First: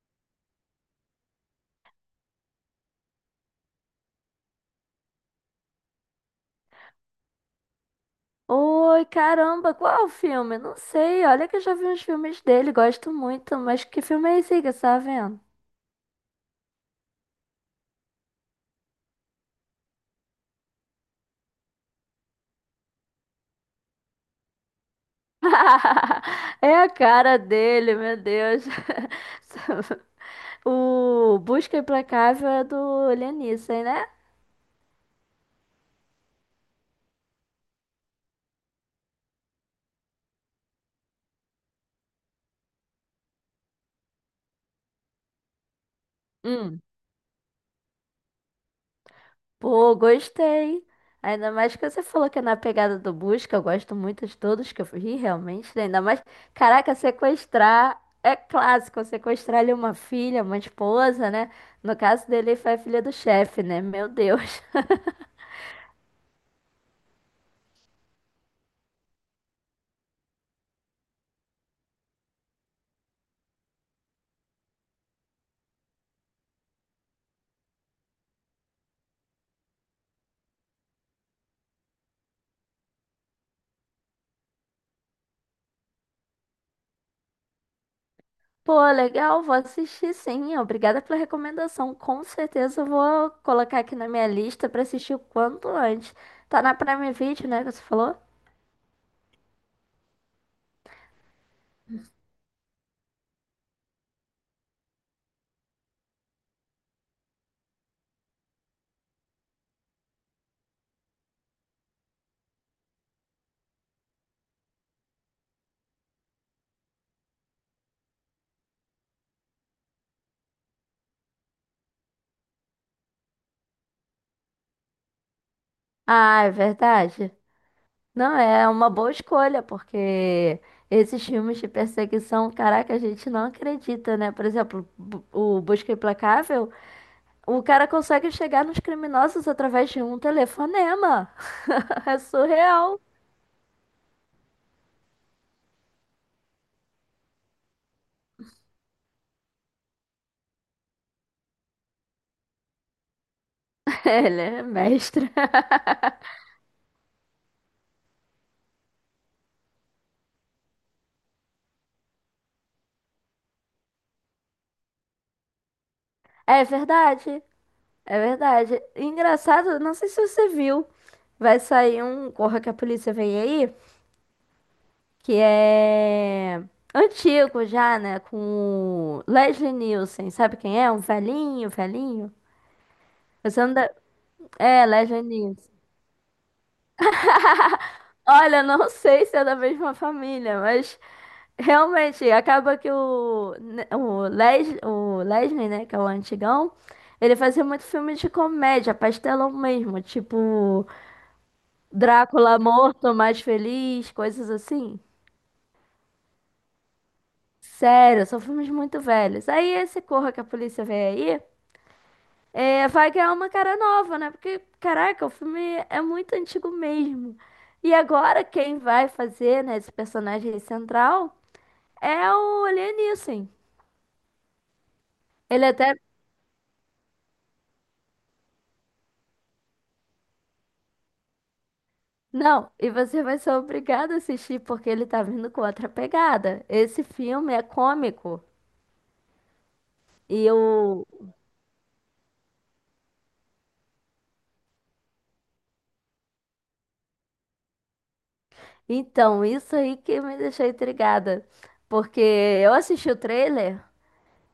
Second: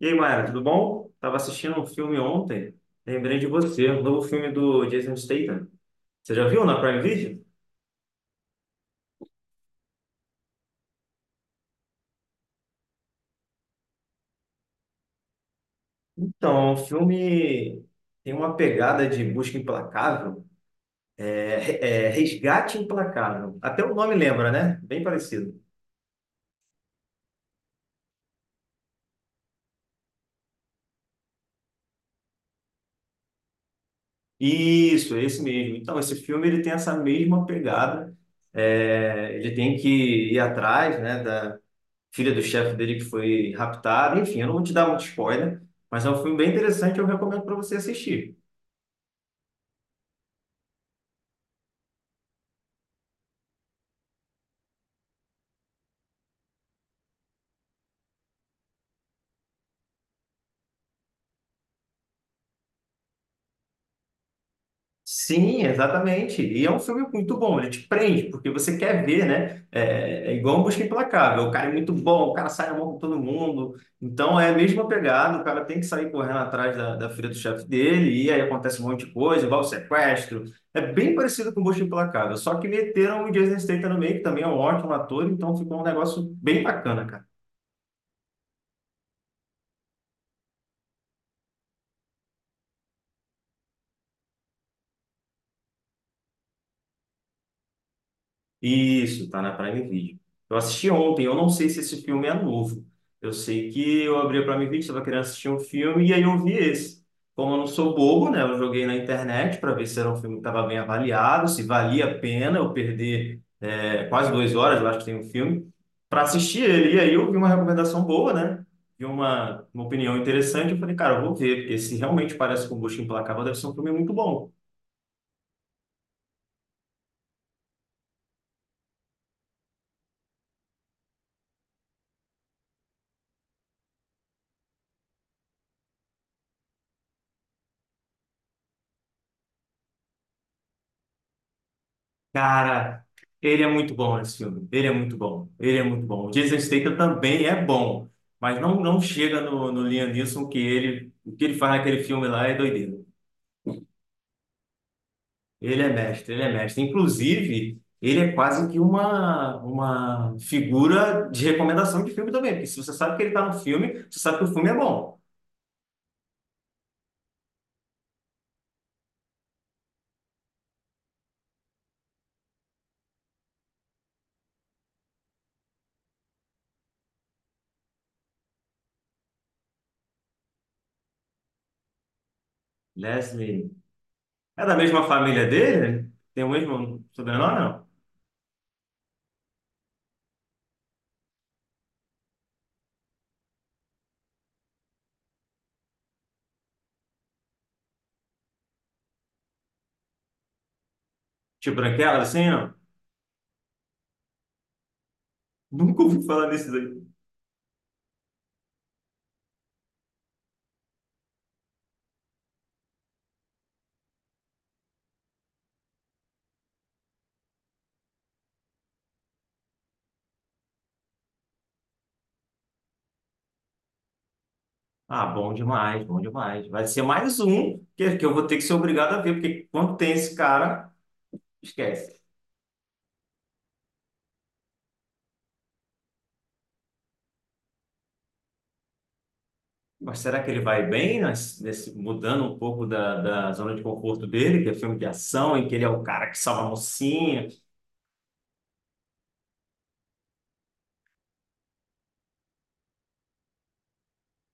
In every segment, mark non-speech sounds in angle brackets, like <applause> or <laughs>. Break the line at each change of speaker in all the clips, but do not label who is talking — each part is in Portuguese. E aí, Mayra, tudo bom? Tava assistindo um filme ontem, lembrei de você, o novo filme do Jason Statham. Você já viu na Prime Video?
Oi, caramba, qual o filme? Não sei, olha que eu já vi uns filmes dele, gosto muito, mas que filme é esse aí que você tá vendo?
Então, o filme tem uma pegada de busca implacável, resgate implacável. Até o nome lembra, né? Bem parecido.
<laughs> É a cara dele, meu Deus. <laughs> O Busca Implacável é do Liam Neeson, né?
Isso, é esse mesmo. Então, esse filme ele tem essa mesma pegada. É, ele tem que ir atrás, né, da filha do chefe dele que foi raptada. Enfim, eu não vou te dar muito spoiler, mas é um filme bem interessante, eu recomendo para você assistir.
Pô, gostei. Ainda mais que você falou que é na pegada do busca. Eu gosto muito de todos que eu vi, realmente, né? Ainda mais, caraca, sequestrar é clássico. Sequestrar ali uma filha, uma esposa, né? No caso dele, foi a filha do chefe, né? Meu Deus.
Sim, exatamente. E é um filme muito bom, ele te prende, porque você quer ver, né? É igual um Busca Implacável. O cara é muito bom, o cara sai na mão com todo mundo. Então é a mesma pegada, o cara tem que sair correndo atrás da filha do chefe dele, e aí acontece um monte de coisa, igual o sequestro. É bem parecido com o Busca Implacável, só que meteram o Jason Statham no meio, que também é um ótimo ator, então ficou um negócio bem bacana, cara.
<laughs> Pô, legal, vou assistir sim. Obrigada pela recomendação. Com certeza eu vou colocar aqui na minha lista pra assistir o quanto antes. Tá na Prime Video, né, que você falou?
Isso, tá na Prime Video. Eu assisti ontem, eu não sei se esse filme é novo. Eu sei que eu abri a Prime Video, estava querendo assistir um filme e aí eu vi esse. Como eu não sou bobo, né? Eu joguei na internet para ver se era um filme que estava bem avaliado, se valia a pena eu perder quase 2 horas, eu acho que tem um filme, para assistir ele. E aí eu vi uma recomendação boa, né? Vi uma opinião interessante. Eu falei, cara, eu vou ver, porque se realmente parece com o Busca Implacável, deve ser um filme muito bom.
Ah, é verdade. Não, é uma boa escolha, porque esses filmes de perseguição, caraca, a gente não acredita, né? Por exemplo, o Busca Implacável, o cara consegue chegar nos criminosos através de um telefonema. <laughs> É surreal.
Cara, ele é muito bom esse filme. Ele é muito bom. Ele é muito bom. O Jason Statham também é bom, mas não chega no Liam Neeson que ele o que ele faz naquele filme lá é doideira.
<laughs> Ele é mestre.
Ele é mestre, ele é mestre. Inclusive, ele é quase que uma figura de recomendação de filme também, porque se você sabe que ele está no filme, você sabe que o filme é bom.
É verdade, é verdade. Engraçado, não sei se você viu, vai sair um Corra que a Polícia Vem Aí, que é antigo já, né? Com o Leslie Nielsen, sabe quem é? Um velhinho, velhinho. Você
Leslie
não deve...
é da
É,
mesma família
Legioninhas.
dele? Tem o mesmo sobrenome, não?
Olha, não <laughs> sei se é da mesma família, mas realmente acaba que o Leslie, né, que é o antigão, ele fazia muito filme de comédia, pastelão mesmo, tipo
Tio Branquela, assim,
Drácula
não?
morto, mais feliz, coisas assim.
Nunca ouvi falar nesse.
Sério, são filmes muito velhos. Aí esse Corra que a Polícia Vem Aí. É, vai ganhar uma cara nova, né? Porque, caraca, o filme é muito antigo mesmo. E agora quem vai fazer, né, esse personagem central é o Liam.
Ah, bom
Ele até.
demais, bom demais. Vai ser mais um que eu vou ter que ser obrigado a ver, porque quando tem esse cara, esquece.
Não, e você vai ser obrigado a assistir porque ele tá vindo com outra pegada. Esse filme é cômico.
Mas será
E
que ele vai
eu.
bem nesse, mudando um pouco da zona de conforto dele, que é filme de ação, em que ele é o cara que salva a mocinha?
Então, isso aí que me deixou intrigada. Porque eu assisti o trailer.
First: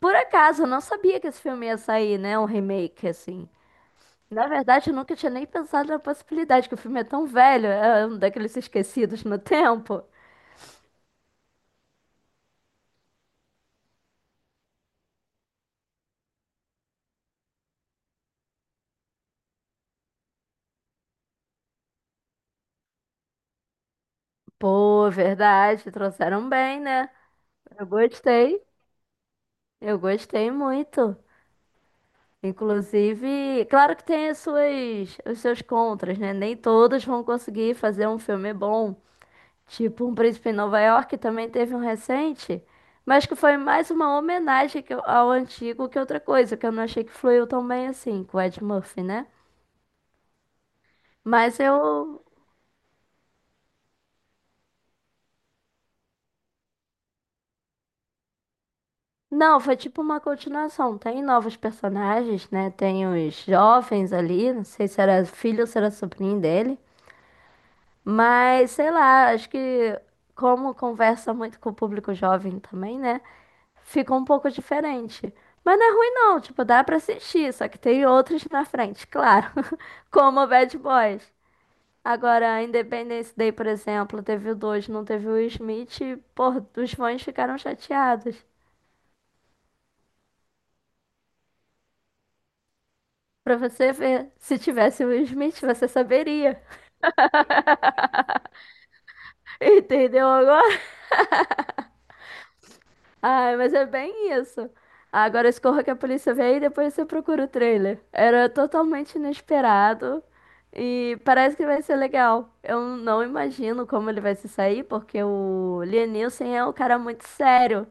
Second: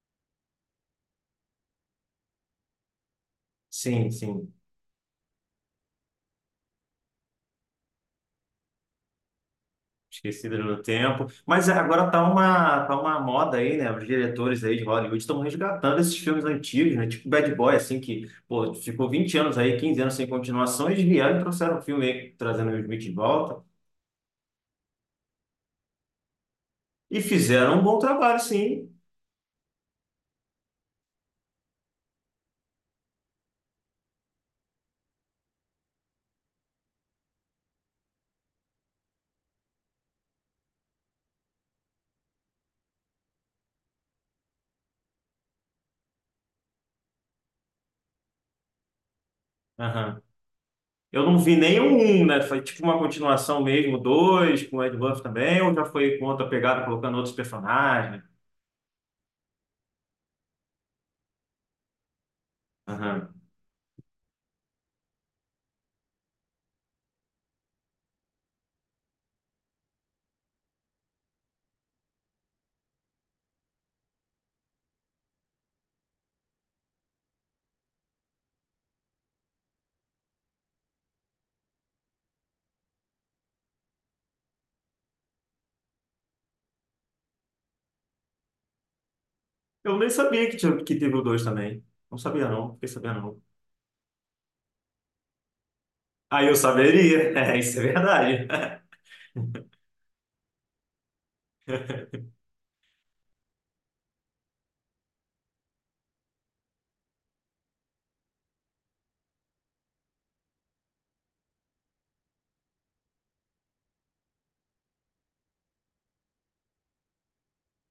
Por acaso, eu não sabia que esse filme ia sair, né? Um remake, assim.
Sim,
Na
sim,
verdade, eu nunca tinha nem pensado na possibilidade, que o filme é tão velho, é um daqueles esquecidos no tempo.
esquecido no tempo. Mas é, agora tá tá uma moda aí, né? Os diretores aí de Hollywood estão resgatando esses filmes antigos, né? Tipo Bad Boy, assim, que pô, ficou 20 anos aí, 15 anos sem continuação, eles vieram e trouxeram um filme aí, trazendo o Will Smith de volta.
Pô, verdade, trouxeram bem, né?
E fizeram um
Eu
bom trabalho,
gostei,
sim.
eu gostei muito. Inclusive, claro que tem as suas, os seus contras, né? Nem todos vão conseguir fazer um filme bom. Tipo, Um Príncipe em Nova York também teve um recente, mas que foi mais uma homenagem ao antigo que outra coisa, que eu não achei que fluiu tão bem assim, com o Ed Murphy, né?
Aham. Eu não vi
Mas
nenhum
eu.
um, né? Foi tipo uma continuação mesmo, dois, com o Ed Buff também, ou já foi com outra pegada, colocando outros personagens.
Não, foi tipo uma continuação. Tem novos personagens, né? Tem
Aham.
os jovens ali, não sei se era filho ou se era sobrinho dele. Mas sei lá, acho que como conversa muito com o público jovem também, né? Ficou um pouco diferente. Mas não é ruim não, tipo, dá pra assistir, só que tem outros na frente, claro. <laughs> Como o Bad Boys. Agora, Independence Day, por exemplo, teve o 2, não teve o Will Smith, e, pô, os fãs ficaram chateados.
Eu nem sabia que teve o dois também. Não sabia, não. Fiquei sabendo, não.
Pra você ver, se tivesse o Will Smith, você
Aí eu
saberia.
saberia. <laughs> É, isso é verdade.
<laughs> Entendeu agora? Ai, mas é bem isso. Agora escorra que a polícia vem e depois você procura o trailer. Era totalmente inesperado e parece que vai ser legal. Eu não imagino como ele vai se sair, porque o Liam Neeson é um cara muito sério.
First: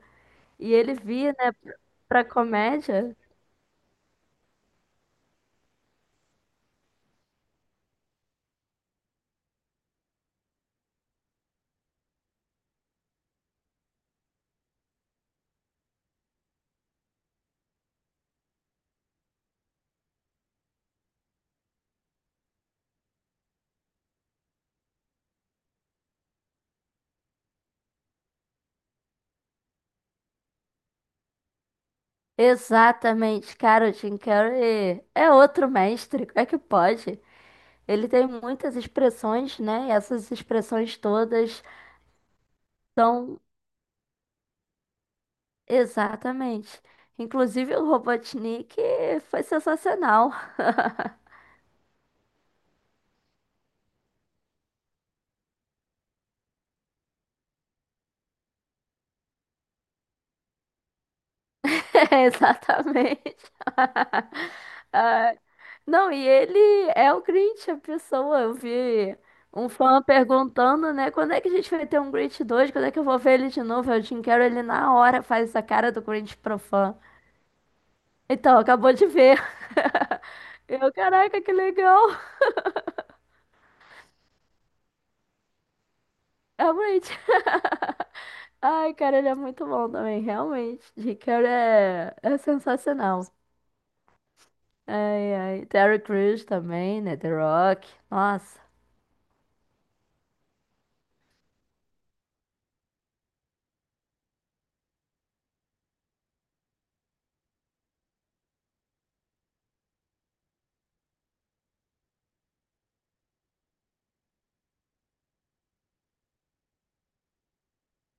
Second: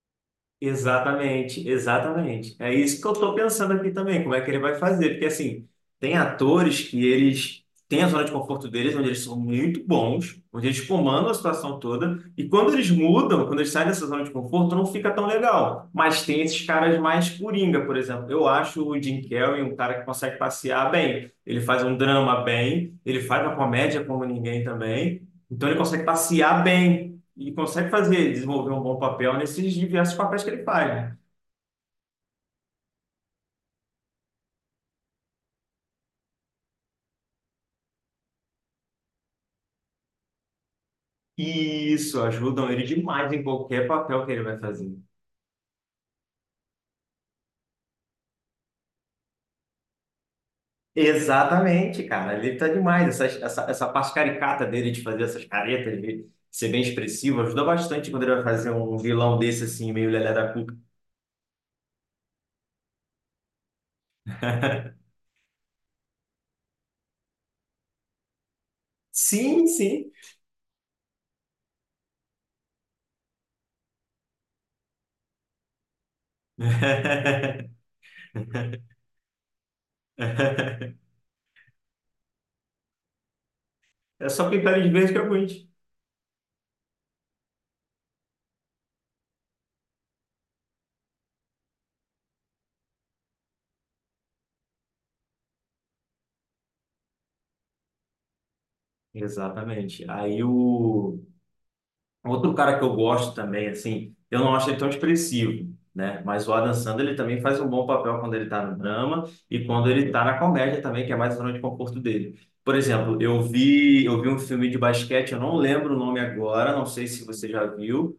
E ele vir, né,
Exatamente,
pra
exatamente. É isso que eu
comédia.
estou pensando aqui também, como é que ele vai fazer. Porque, assim, tem atores que eles têm a zona de conforto deles, onde eles são muito bons, onde eles comandam a situação toda, e quando eles mudam, quando eles saem dessa zona de conforto, não fica tão legal. Mas tem esses caras mais coringa, por exemplo. Eu acho o Jim Carrey um cara que consegue passear bem. Ele faz um drama bem, ele faz uma comédia como ninguém também. Então, ele consegue passear bem. E consegue fazer, desenvolver um bom papel nesses diversos papéis que ele faz, né?
Exatamente, cara, o Jim Carrey é outro mestre. Como é que pode? Ele tem muitas expressões, né? E essas expressões todas
E isso ajuda ele demais
são,
em qualquer papel que ele vai fazer.
exatamente. Inclusive o Robotnik foi sensacional. <laughs>
Exatamente, cara. Ele tá demais. Essa parte caricata dele de fazer essas caretas, de ser bem expressivo, ajuda bastante quando ele vai fazer um vilão desse, assim, meio lelé da cuca.
É, exatamente.
<laughs>
Ah, não, e ele é o Grinch, a pessoa. Eu vi
Sim,
um fã
sim.
perguntando, né? Quando é que a gente vai ter um Grinch 2? Quando é que eu vou ver ele de novo? Eu Jim Carrey, ele na hora faz essa cara do Grinch pro fã.
<laughs>
Então, acabou de ver. <laughs> Eu, caraca, que legal.
É só pintar eles de verde que é ruim.
É o Grinch. Ai, cara, ele é muito bom também, realmente. Ricardo é, é sensacional. Ai, ai. Terry Crews também, né? The Rock. Nossa,
Exatamente. Aí o. Outro cara que eu gosto também, assim, eu não acho ele tão expressivo, né? Mas o Adam Sandler, ele também faz um bom papel quando ele tá no drama e quando ele tá na comédia também, que é mais a zona de conforto dele. Por exemplo, eu vi um filme de basquete, eu não lembro o nome agora, não sei se você já viu,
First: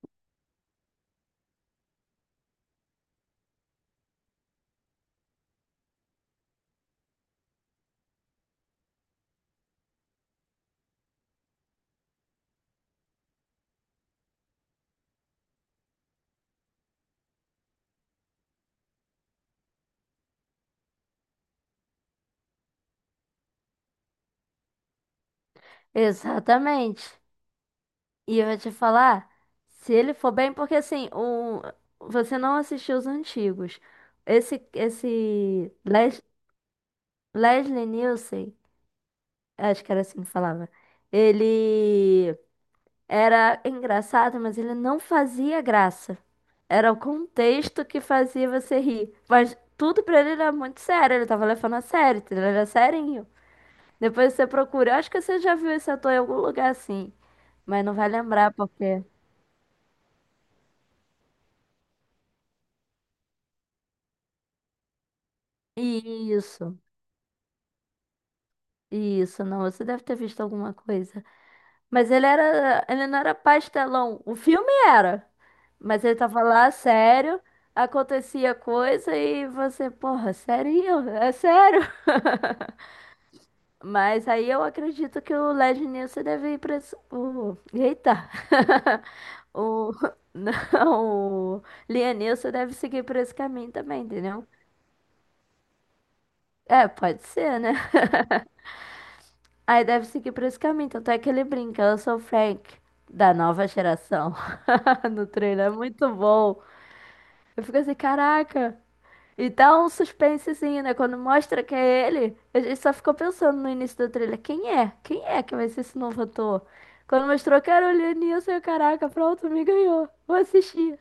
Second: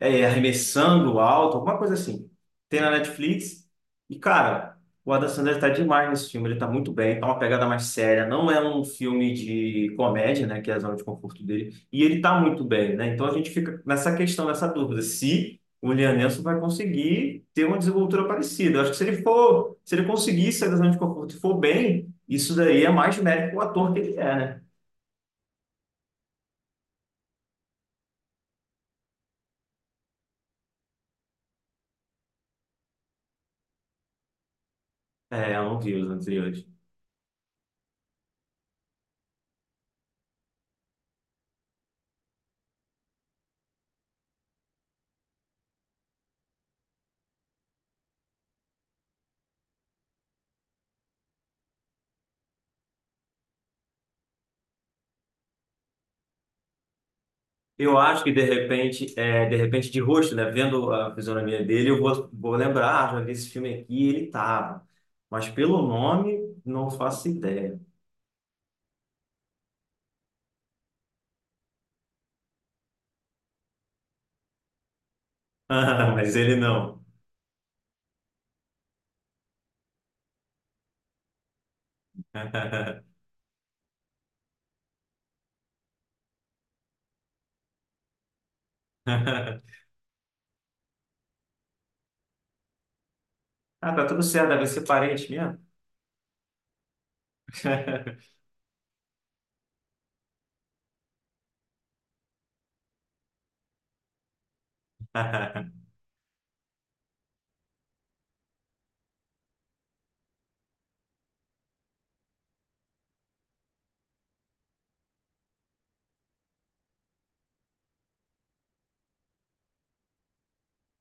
arremessando alto, alguma coisa assim. Tem na Netflix. E, cara, o Adam Sandler tá demais nesse filme. Ele tá muito bem, tá uma pegada mais séria. Não é um filme de comédia, né? Que é a zona de conforto dele. E ele tá muito bem, né? Então a gente fica nessa questão, nessa dúvida, se o Liam Neeson vai conseguir ter uma desenvoltura parecida. Eu acho que se ele for, se ele conseguir sair da zona de conforto e for bem, isso daí é mais mérito pro ator que ele é, né?
exatamente. E eu vou te falar, se ele for bem, porque assim, o, você não assistiu os antigos. Esse,
É, eu
esse
não vi os
Les-
anteriores.
Leslie Nielsen, acho que era assim que falava. Ele. Era engraçado, mas ele não fazia graça. Era o contexto que fazia você rir. Mas tudo pra ele era muito sério. Ele tava levando a sério, entendeu? Ele era serinho. Depois você procura. Eu acho que você já viu esse ator em algum lugar assim. Mas não
Eu
vai
acho que de
lembrar porque.
repente, de repente de rosto, né, vendo a fisionomia dele, vou lembrar, ah, já vi esse filme aqui, ele tava. Mas pelo nome,
Isso,
não faço ideia. <laughs>
isso, não. Você deve ter visto alguma coisa. Mas ele era. Ele não era pastelão. O filme era. Mas
Ah,
ele
mas
tava
ele
lá
não.
sério. Acontecia coisa e você, porra, sério? É sério? <laughs>
<laughs>
Mas aí eu acredito que o Led Nilson deve ir para o. Eita! <laughs> O. Não, o Lianilson deve seguir por esse caminho
Ah,
também,
tá tudo
entendeu?
certo, deve ser parente mesmo.
É, pode ser, né?
<laughs>
Aí deve seguir por esse caminho. Tanto é que ele brinca, eu sou o Frank, da nova geração. <laughs> No trailer é muito bom. Eu fico assim, caraca, e dá um suspensezinho, né? Quando mostra que é ele, a gente só ficou pensando no início do trailer, quem é? Quem é que vai ser esse novo ator? Quando mostrou que era o Lianilson, eu, caraca, pronto, me ganhou. Vou assistir.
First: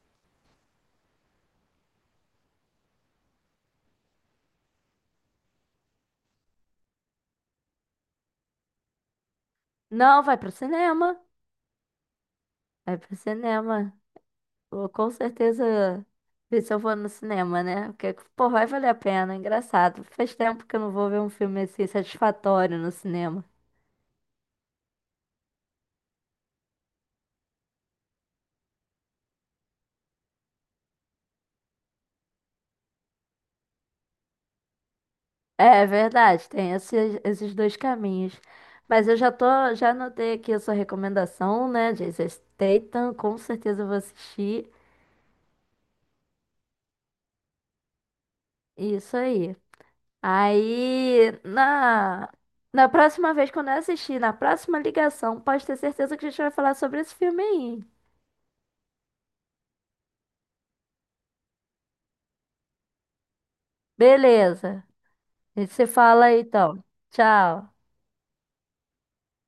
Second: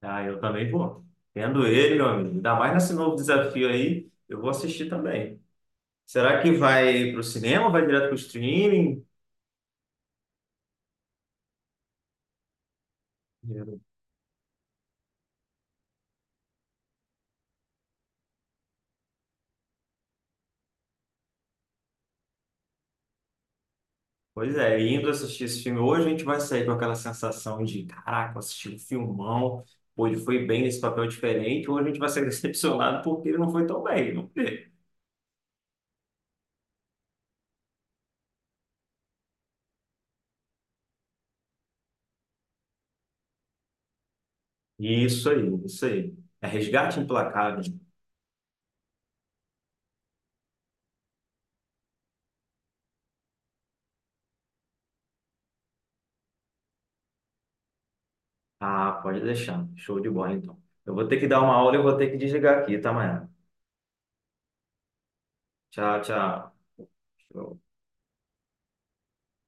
Ah, eu também vou. Vendo ele, meu amigo, ainda mais nesse novo desafio aí, eu vou assistir também. Será que vai pro cinema, ou vai direto pro streaming?
Não, vai pro cinema. Vai pro cinema. Vou com certeza ver se eu vou no cinema, né? Porque, pô, vai valer a pena, é engraçado. Faz tempo que eu não vou ver um filme assim satisfatório no cinema.
Pois é, indo assistir esse filme hoje, a gente vai sair com aquela sensação de, caraca, assisti um filmão, pô, ele foi bem nesse papel diferente, hoje a gente vai ser <laughs> decepcionado porque ele não foi tão bem, não foi?
É verdade, tem esses, esses dois caminhos. Mas eu já tô, já anotei aqui a sua recomendação, né? Jason Statham, com certeza eu vou assistir.
Isso aí, isso aí. É Resgate Implacável.
Isso aí. Aí, na, Na próxima vez, quando eu assistir, na próxima ligação, pode ter certeza que a gente vai falar sobre esse filme aí.
Ah, pode deixar. Show de bola, então. Eu vou ter que dar uma aula e eu vou ter que desligar aqui, tá, Maia?
Beleza. A gente se
Tchau,
fala aí,
tchau.
então.
Show.
Tchau.